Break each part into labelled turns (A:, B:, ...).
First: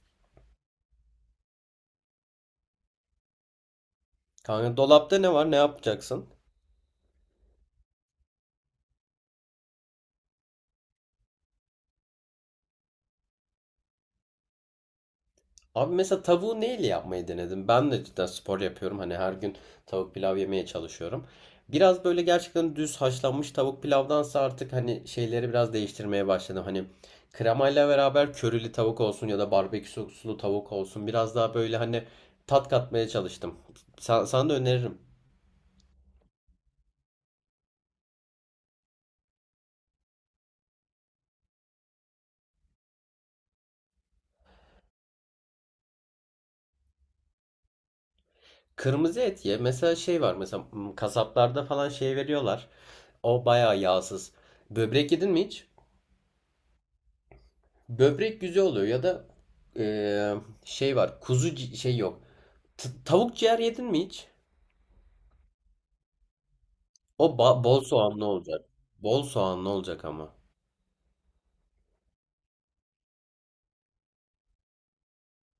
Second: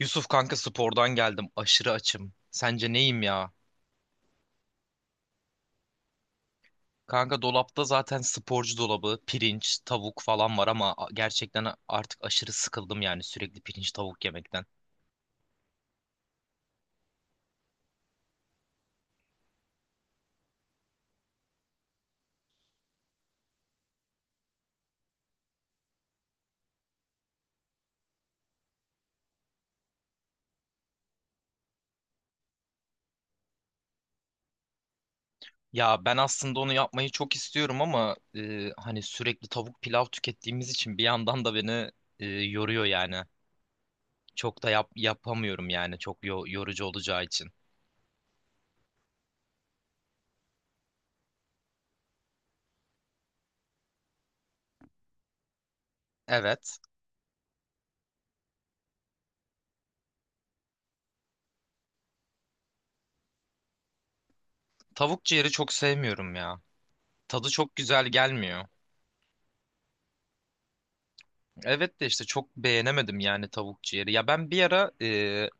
A: Yusuf kanka spordan geldim. Aşırı açım. Sence neyim ya?
B: Kanka dolapta ne var? Ne yapacaksın?
A: Kanka dolapta zaten sporcu dolabı, pirinç, tavuk falan var ama gerçekten artık aşırı sıkıldım yani sürekli pirinç tavuk yemekten.
B: Abi mesela tavuğu neyle yapmayı denedim? Ben de cidden spor yapıyorum. Hani her gün tavuk pilav yemeye çalışıyorum. Biraz böyle gerçekten düz haşlanmış tavuk pilavdansa artık hani şeyleri biraz değiştirmeye başladım. Hani kremayla beraber körili tavuk olsun ya da barbekü soslu tavuk olsun. Biraz daha böyle hani tat katmaya çalıştım. Sana da öneririm.
A: Ya ben aslında onu yapmayı çok istiyorum ama hani sürekli tavuk pilav tükettiğimiz için bir yandan da beni yoruyor yani. Çok da yapamıyorum yani çok yorucu olacağı için.
B: Kırmızı et ye. Mesela şey var. Mesela hmm, kasaplarda falan şey veriyorlar. O bayağı yağsız. Böbrek yedin mi hiç?
A: Evet.
B: Böbrek güzel oluyor ya da eee, şey var. Şey yok. Tavuk ciğer yedin mi hiç?
A: Tavuk ciğeri çok sevmiyorum ya.
B: O
A: Tadı
B: ba-
A: çok
B: bol
A: güzel
B: soğanlı olacak.
A: gelmiyor.
B: Bol soğanlı olacak ama.
A: Evet de işte çok beğenemedim yani tavuk ciğeri. Ya ben bir ara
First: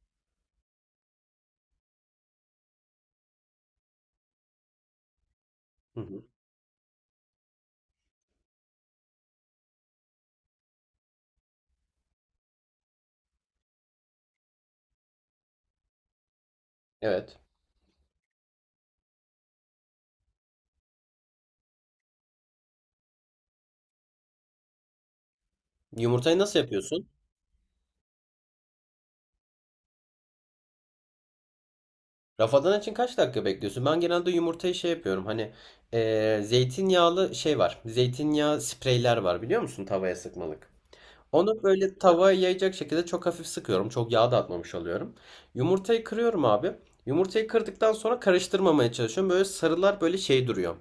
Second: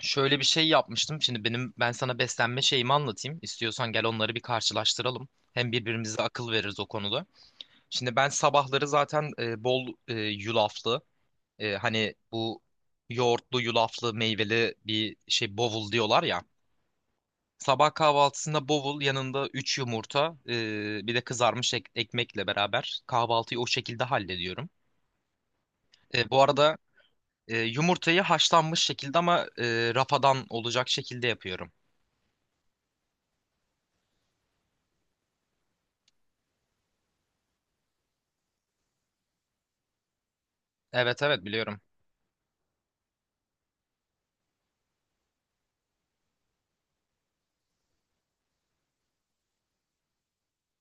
A: şöyle bir şey yapmıştım. Şimdi ben sana beslenme şeyimi anlatayım. İstiyorsan gel onları bir karşılaştıralım. Hem
B: Hı
A: birbirimize
B: hı.
A: akıl veririz o konuda. Şimdi ben sabahları zaten bol yulaflı hani bu yoğurtlu yulaflı meyveli bir şey bovul diyorlar ya.
B: Evet.
A: Sabah kahvaltısında bovul yanında 3 yumurta bir de kızarmış ekmekle beraber kahvaltıyı o şekilde hallediyorum. E,
B: Yumurtayı
A: bu
B: nasıl
A: arada
B: yapıyorsun?
A: Yumurtayı haşlanmış şekilde ama rafadan olacak şekilde yapıyorum.
B: Rafadan için kaç dakika bekliyorsun? Ben genelde yumurtayı şey yapıyorum. Hani zeytinyağlı şey var. Zeytinyağı spreyler var biliyor musun? Tavaya sıkmalık.
A: Evet evet
B: Onu
A: biliyorum.
B: böyle tavaya yayacak şekilde çok hafif sıkıyorum. Çok yağ da atmamış oluyorum. Yumurtayı kırıyorum abi. Yumurtayı kırdıktan sonra karıştırmamaya çalışıyorum. Böyle sarılar böyle şey duruyor.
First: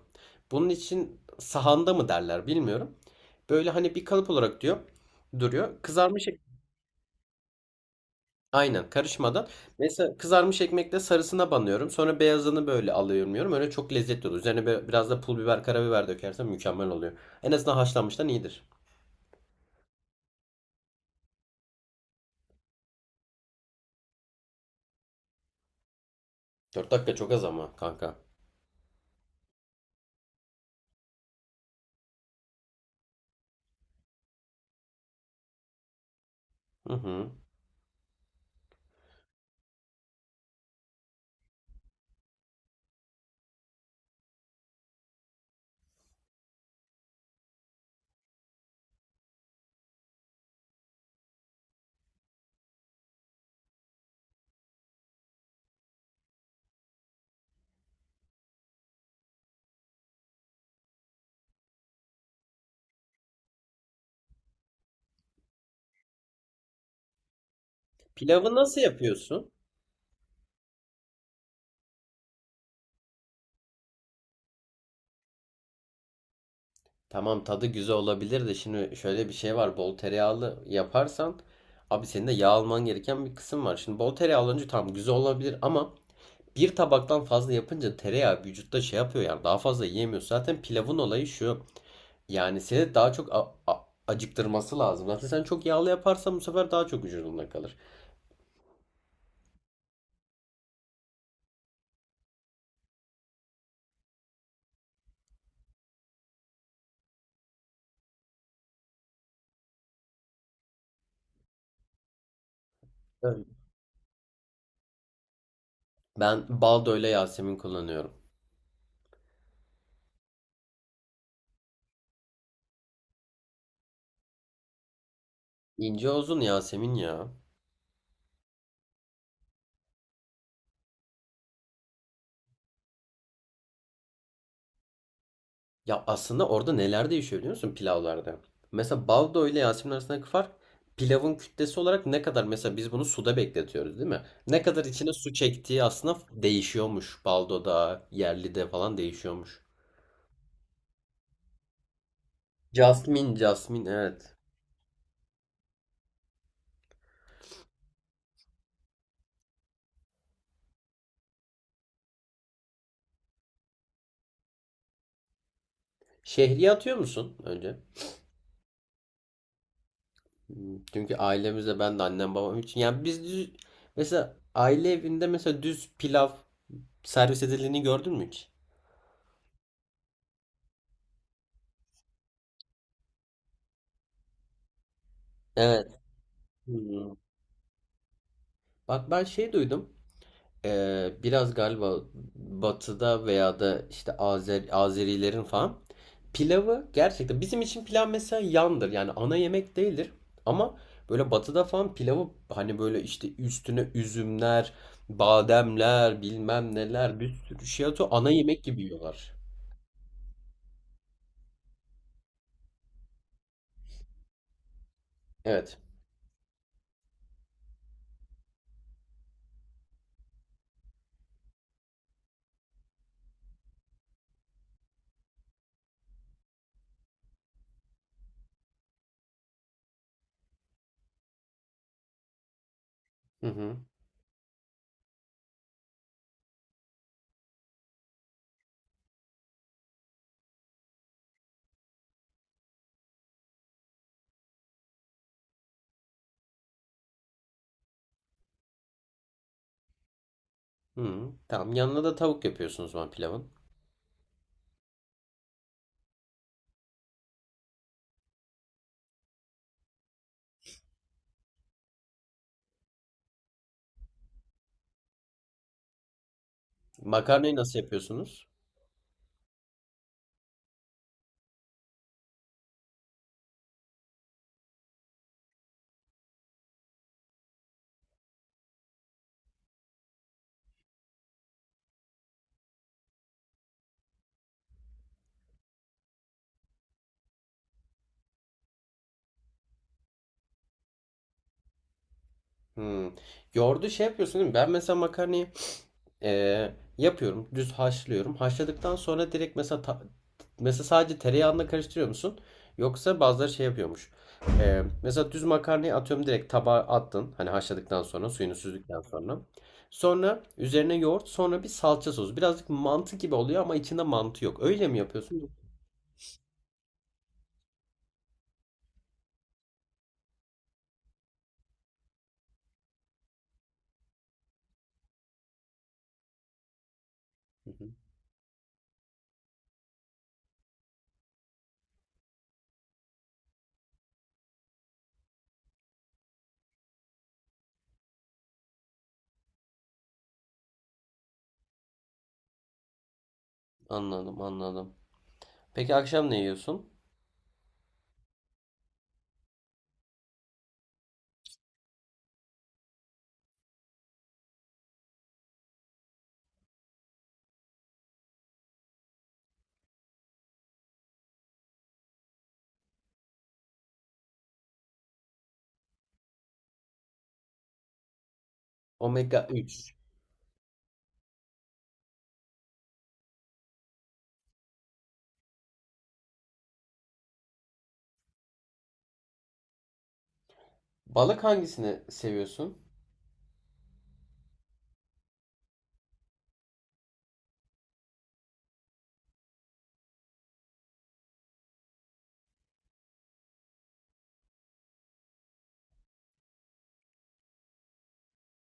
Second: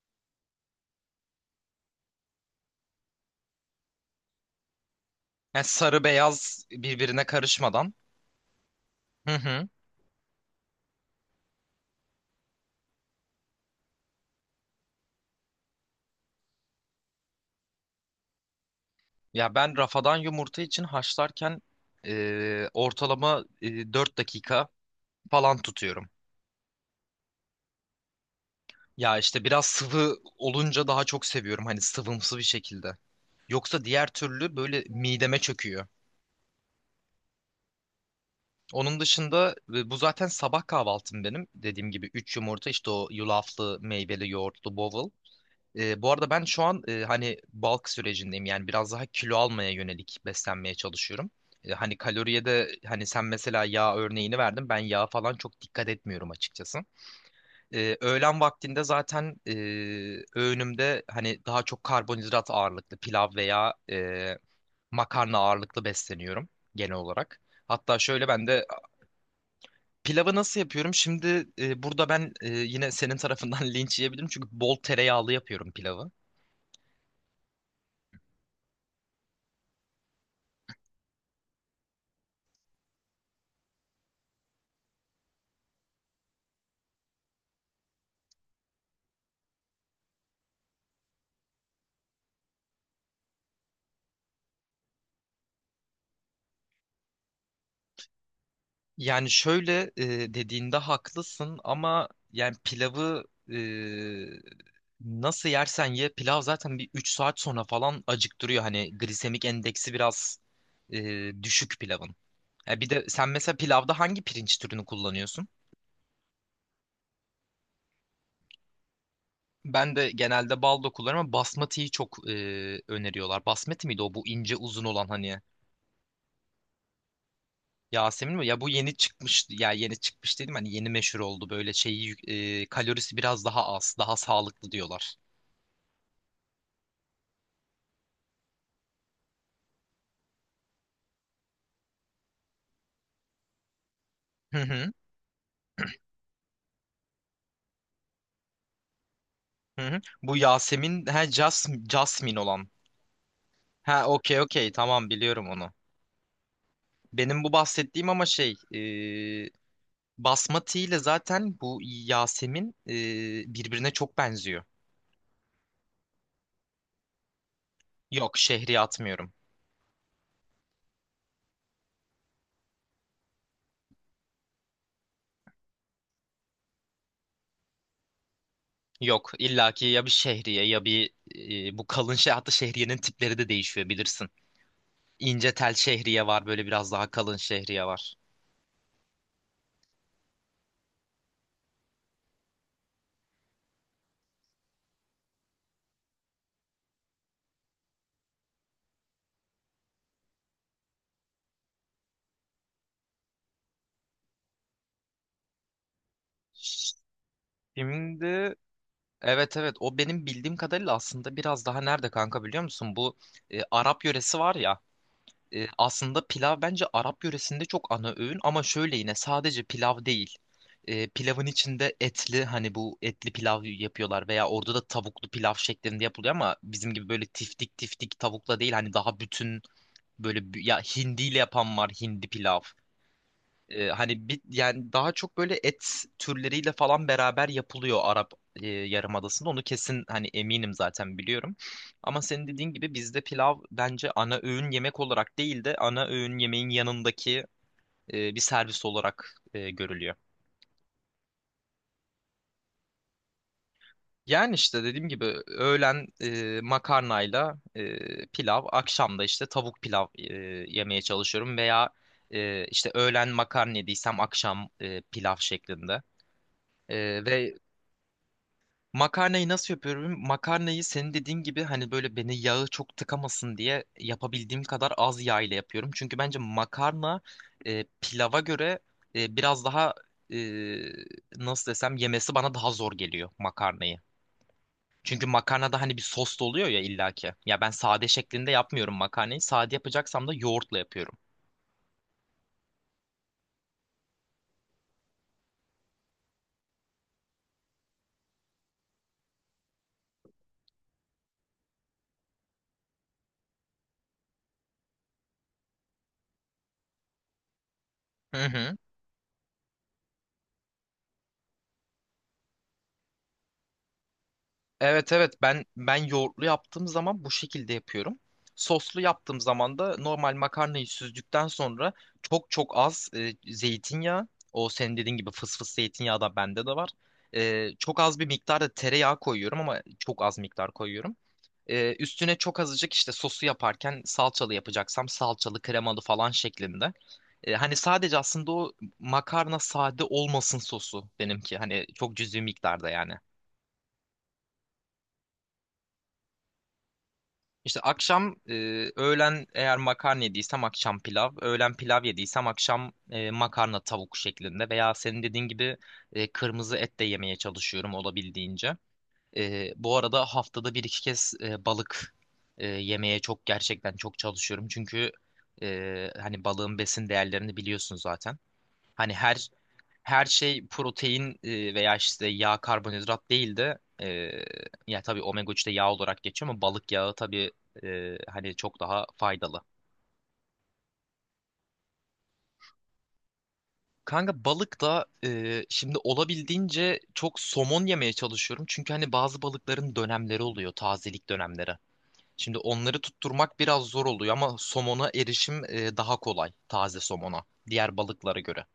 B: Bunun için sahanda mı derler bilmiyorum. Böyle hani bir kalıp olarak diyor
A: Yani
B: duruyor.
A: sarı beyaz birbirine karışmadan.
B: Aynen
A: Hı
B: karışmadan.
A: hı.
B: Mesela kızarmış ekmekle sarısına banıyorum. Sonra beyazını böyle alıyorum, yiyorum. Öyle çok lezzetli oluyor. Üzerine böyle biraz da pul biber, karabiber dökersen mükemmel oluyor. En azından haşlanmıştan iyidir.
A: Ya ben rafadan yumurta için haşlarken ortalama 4 dakika falan tutuyorum.
B: 4 dakika çok az ama kanka.
A: Ya işte biraz sıvı olunca daha çok seviyorum hani sıvımsı bir şekilde. Yoksa diğer türlü böyle mideme çöküyor.
B: Hı hı.
A: Onun dışında bu zaten sabah kahvaltım benim. Dediğim gibi 3 yumurta işte o yulaflı, meyveli, yoğurtlu bowl. Bu arada ben şu an hani bulk sürecindeyim yani biraz daha kilo almaya yönelik beslenmeye çalışıyorum. Hani kaloriye de hani sen mesela yağ örneğini verdin ben yağa falan çok dikkat etmiyorum açıkçası. Öğlen vaktinde zaten öğünümde hani daha çok karbonhidrat ağırlıklı pilav veya makarna ağırlıklı besleniyorum genel olarak. Hatta şöyle ben
B: Pilavı
A: de
B: nasıl yapıyorsun?
A: pilavı nasıl yapıyorum? Şimdi burada ben yine senin tarafından linç yiyebilirim çünkü bol tereyağlı yapıyorum pilavı.
B: Tamam tadı güzel olabilir de şimdi şöyle bir şey var. Bol tereyağlı yaparsan abi senin de yağ alman gereken bir kısım var. Şimdi bol tereyağı alınca tamam güzel olabilir ama bir tabaktan fazla yapınca tereyağı vücutta şey yapıyor, yani daha fazla yiyemiyorsun. Zaten pilavın olayı şu. Yani seni daha çok acıktırması lazım. Zaten sen çok yağlı yaparsan bu sefer daha çok vücudunda kalır.
A: Yani şöyle dediğinde haklısın ama yani pilavı e, nasıl yersen ye pilav zaten bir 3 saat sonra falan acıktırıyor. Hani glisemik endeksi biraz düşük pilavın. Ya bir de sen
B: Evet.
A: mesela pilavda hangi pirinç türünü kullanıyorsun?
B: Ben baldo ile Yasemin kullanıyorum.
A: Ben de genelde baldo kullanıyorum ama basmatiyi çok öneriyorlar. Basmati miydi o bu ince uzun olan hani
B: İnce uzun Yasemin ya.
A: Yasemin mi? Ya bu yeni çıkmış ya yeni çıkmış dedim hani yeni meşhur oldu böyle şeyi kalorisi biraz daha az daha sağlıklı diyorlar.
B: Ya aslında orada neler değişiyor biliyor musun pilavlarda? Mesela baldo ile Yasemin arasındaki fark pilavın kütlesi olarak ne kadar, mesela biz bunu suda bekletiyoruz değil mi?
A: Hı
B: Ne kadar
A: hı
B: içine su çektiği aslında değişiyormuş. Baldo'da, yerlide falan değişiyormuş.
A: hı. Hı. Bu Yasemin ha Jasmine olan.
B: Jasmine, Jasmine,
A: Ha
B: evet.
A: okey okey tamam biliyorum onu. Benim bu bahsettiğim ama şey e, basmati ile zaten bu Yasemin birbirine çok benziyor.
B: Şehriye atıyor musun önce?
A: Yok şehriye atmıyorum.
B: Hmm, çünkü ailemizde ben de annem babam için, yani biz düz, mesela aile evinde mesela düz pilav servis edildiğini gördün mü hiç?
A: Yok illaki ya bir şehriye ya bir bu kalın şey, hatta şehriyenin tipleri de değişiyor bilirsin. İnce tel
B: Evet.
A: şehriye var, böyle biraz daha
B: Hmm.
A: kalın şehriye var.
B: Bak ben şey duydum. Biraz galiba batıda veya da işte Azerilerin falan pilavı gerçekten bizim için pilav mesela yandır, yani ana yemek değildir ama böyle batıda falan pilavı hani böyle işte üstüne üzümler, bademler, bilmem neler bir sürü şey atıyor, ana
A: Şimdi
B: yemek gibi yiyorlar.
A: evet evet o benim bildiğim kadarıyla aslında biraz daha nerede kanka biliyor musun? Bu Arap yöresi var ya,
B: Evet.
A: aslında pilav bence Arap yöresinde çok ana öğün ama şöyle yine sadece pilav değil. Pilavın içinde etli hani bu etli pilav yapıyorlar veya orada da tavuklu pilav şeklinde yapılıyor ama bizim gibi böyle tiftik tiftik tavukla değil, hani daha bütün böyle ya hindiyle yapan var, hindi pilav.
B: Hı hı.
A: Hani bir yani daha çok böyle et türleriyle falan beraber yapılıyor Arap Yarımadası'nda. Onu kesin hani eminim zaten biliyorum. Ama senin dediğin gibi bizde pilav bence ana öğün yemek olarak değil de ana öğün yemeğin yanındaki bir servis olarak görülüyor.
B: Hı hı. Tamam yanına da tavuk yapıyorsunuz o zaman pilavın.
A: Yani işte dediğim gibi öğlen makarnayla pilav, akşamda işte tavuk pilav yemeye çalışıyorum veya işte öğlen makarna yediysem akşam pilav şeklinde. E, ve
B: Makarnayı nasıl yapıyorsunuz?
A: Makarnayı nasıl yapıyorum? Makarnayı senin dediğin gibi hani böyle beni yağı çok tıkamasın diye yapabildiğim kadar az yağ ile yapıyorum. Çünkü bence makarna pilava göre biraz daha e, nasıl desem yemesi bana daha zor geliyor makarnayı. Çünkü makarnada hani bir sos da oluyor ya illaki. Ya ben sade şeklinde yapmıyorum makarnayı. Sade yapacaksam da yoğurtla yapıyorum.
B: Hı. Yoğurdu şey yapıyorsun değil mi? Ben mesela makarnayı ee, yapıyorum. Düz haşlıyorum. Haşladıktan sonra direkt mesela mesela sadece tereyağında karıştırıyor musun? Yoksa bazıları şey yapıyormuş. Mesela düz makarnayı atıyorum direkt tabağa attın. Hani haşladıktan sonra
A: Hı
B: suyunu
A: hı.
B: süzdükten sonra. Sonra üzerine yoğurt, sonra bir salça sosu. Birazcık mantı gibi oluyor ama içinde mantı yok. Öyle mi
A: Evet evet
B: yapıyorsun?
A: ben yoğurtlu yaptığım zaman bu şekilde yapıyorum. Soslu yaptığım zaman da normal makarnayı süzdükten sonra çok çok az zeytinyağı, o senin dediğin gibi fıs fıs zeytinyağı da bende de var.
B: Hı hı.
A: Çok az bir miktarda tereyağı koyuyorum ama çok az miktar koyuyorum. Üstüne çok azıcık işte sosu yaparken salçalı yapacaksam salçalı kremalı falan şeklinde. Hani sadece aslında o makarna sade olmasın sosu benimki. Hani çok cüzi miktarda yani.
B: Anladım, anladım. Peki akşam ne yiyorsun?
A: İşte akşam öğlen eğer makarna yediysem akşam pilav, öğlen pilav yediysem akşam makarna tavuk şeklinde veya senin dediğin gibi kırmızı et de yemeye çalışıyorum olabildiğince. Bu arada haftada bir iki kez balık yemeye çok gerçekten çok çalışıyorum çünkü hani balığın besin değerlerini biliyorsun zaten. Hani
B: Omega
A: her
B: üç
A: her şey protein veya işte yağ karbonhidrat değil de ya tabii omega 3 de yağ olarak geçiyor ama balık yağı tabii hani çok daha faydalı.
B: Balık hangisini seviyorsun?
A: Kanka balık da şimdi olabildiğince çok somon yemeye çalışıyorum. Çünkü hani bazı balıkların dönemleri oluyor, tazelik dönemleri. Şimdi onları tutturmak biraz zor oluyor ama somona erişim daha kolay, taze somona diğer balıklara göre.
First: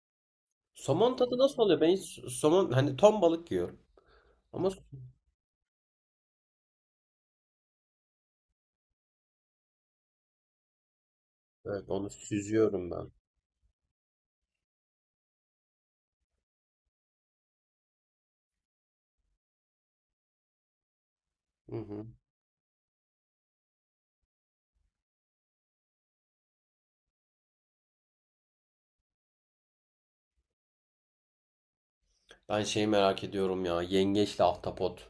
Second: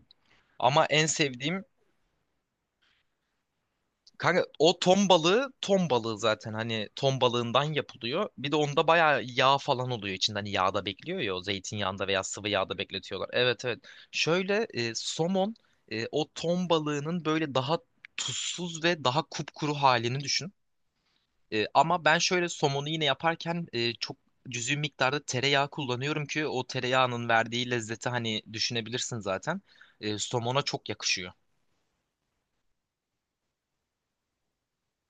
A: Ama en
B: Somon tadı nasıl
A: sevdiğim.
B: oluyor? Ben hiç somon, hani ton balık yiyorum.
A: Kanka
B: Ama
A: o ton balığı zaten hani ton balığından yapılıyor. Bir de onda bayağı yağ falan oluyor içinde hani yağda bekliyor ya, o
B: evet,
A: zeytinyağında
B: onu
A: veya sıvı yağda
B: süzüyorum ben.
A: bekletiyorlar. Evet evet. Şöyle somon o ton balığının böyle daha tuzsuz ve daha kupkuru halini düşün.
B: Hı
A: Ama
B: hı.
A: ben şöyle somonu yine yaparken çok cüzi miktarda tereyağı kullanıyorum ki o tereyağının verdiği lezzeti hani düşünebilirsin zaten. Somona çok yakışıyor.
B: Ben şeyi merak ediyorum ya. Yengeçle ahtapot.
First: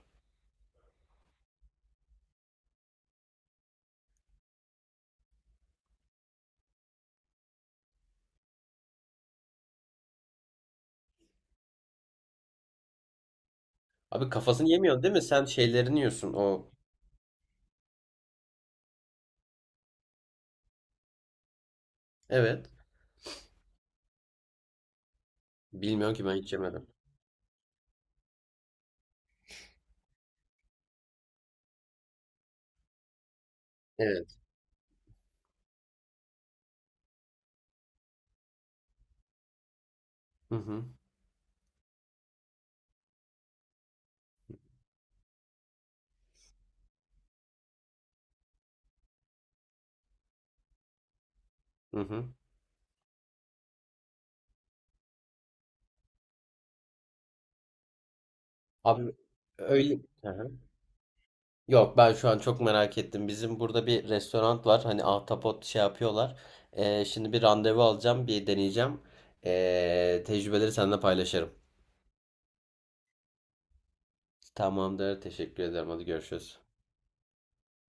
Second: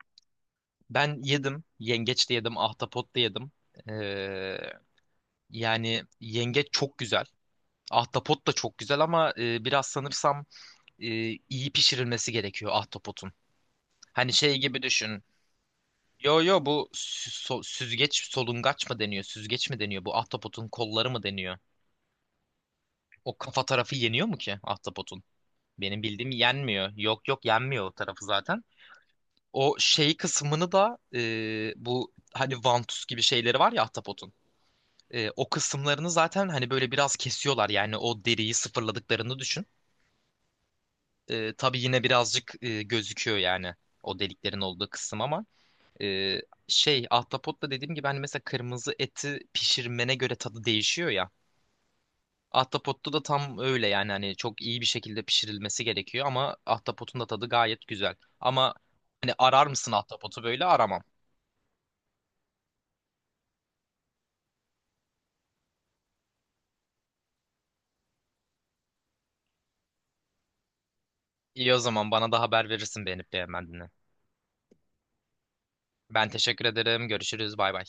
A: Ben yedim. Yengeç de yedim. Ahtapot da yedim. Ee, yani yengeç çok güzel. Ahtapot da çok güzel ama biraz sanırsam e, iyi pişirilmesi gerekiyor ahtapotun.
B: Abi
A: Hani şey
B: kafasını
A: gibi
B: yemiyorsun değil mi?
A: düşün.
B: Sen şeylerini yiyorsun
A: Yo yo,
B: o.
A: bu süzgeç solungaç mı deniyor? Süzgeç mi deniyor? Bu ahtapotun kolları mı deniyor?
B: Evet.
A: O kafa tarafı yeniyor mu ki ahtapotun? Benim
B: Bilmiyorum ki
A: bildiğim
B: ben hiç yemedim.
A: yenmiyor. Yok yok, yenmiyor o tarafı zaten. O şey kısmını da bu hani vantuz gibi şeyleri var ya ahtapotun.
B: Evet.
A: O kısımlarını zaten hani böyle biraz kesiyorlar yani, o deriyi sıfırladıklarını düşün.
B: Hı hı.
A: Tabii yine birazcık gözüküyor yani o deliklerin olduğu kısım ama e, şey, ahtapotla dediğim gibi hani mesela kırmızı eti pişirmene göre tadı değişiyor ya.
B: Hı hı.
A: Ahtapotta da tam öyle yani hani çok iyi bir şekilde pişirilmesi gerekiyor ama ahtapotun da tadı gayet güzel. Ama
B: Abi
A: hani arar mısın
B: öyle. Hı
A: ahtapotu,
B: hı.
A: böyle aramam.
B: Yok ben şu an çok merak ettim. Bizim burada bir restoran var. Hani ahtapot şey yapıyorlar. Şimdi bir randevu alacağım. Bir deneyeceğim. Tecrübeleri seninle paylaşırım.
A: İyi o zaman bana da haber verirsin beğenip beğenmediğini.
B: Tamamdır. Teşekkür ederim. Hadi
A: Ben
B: görüşürüz.
A: teşekkür ederim. Görüşürüz. Bay bay.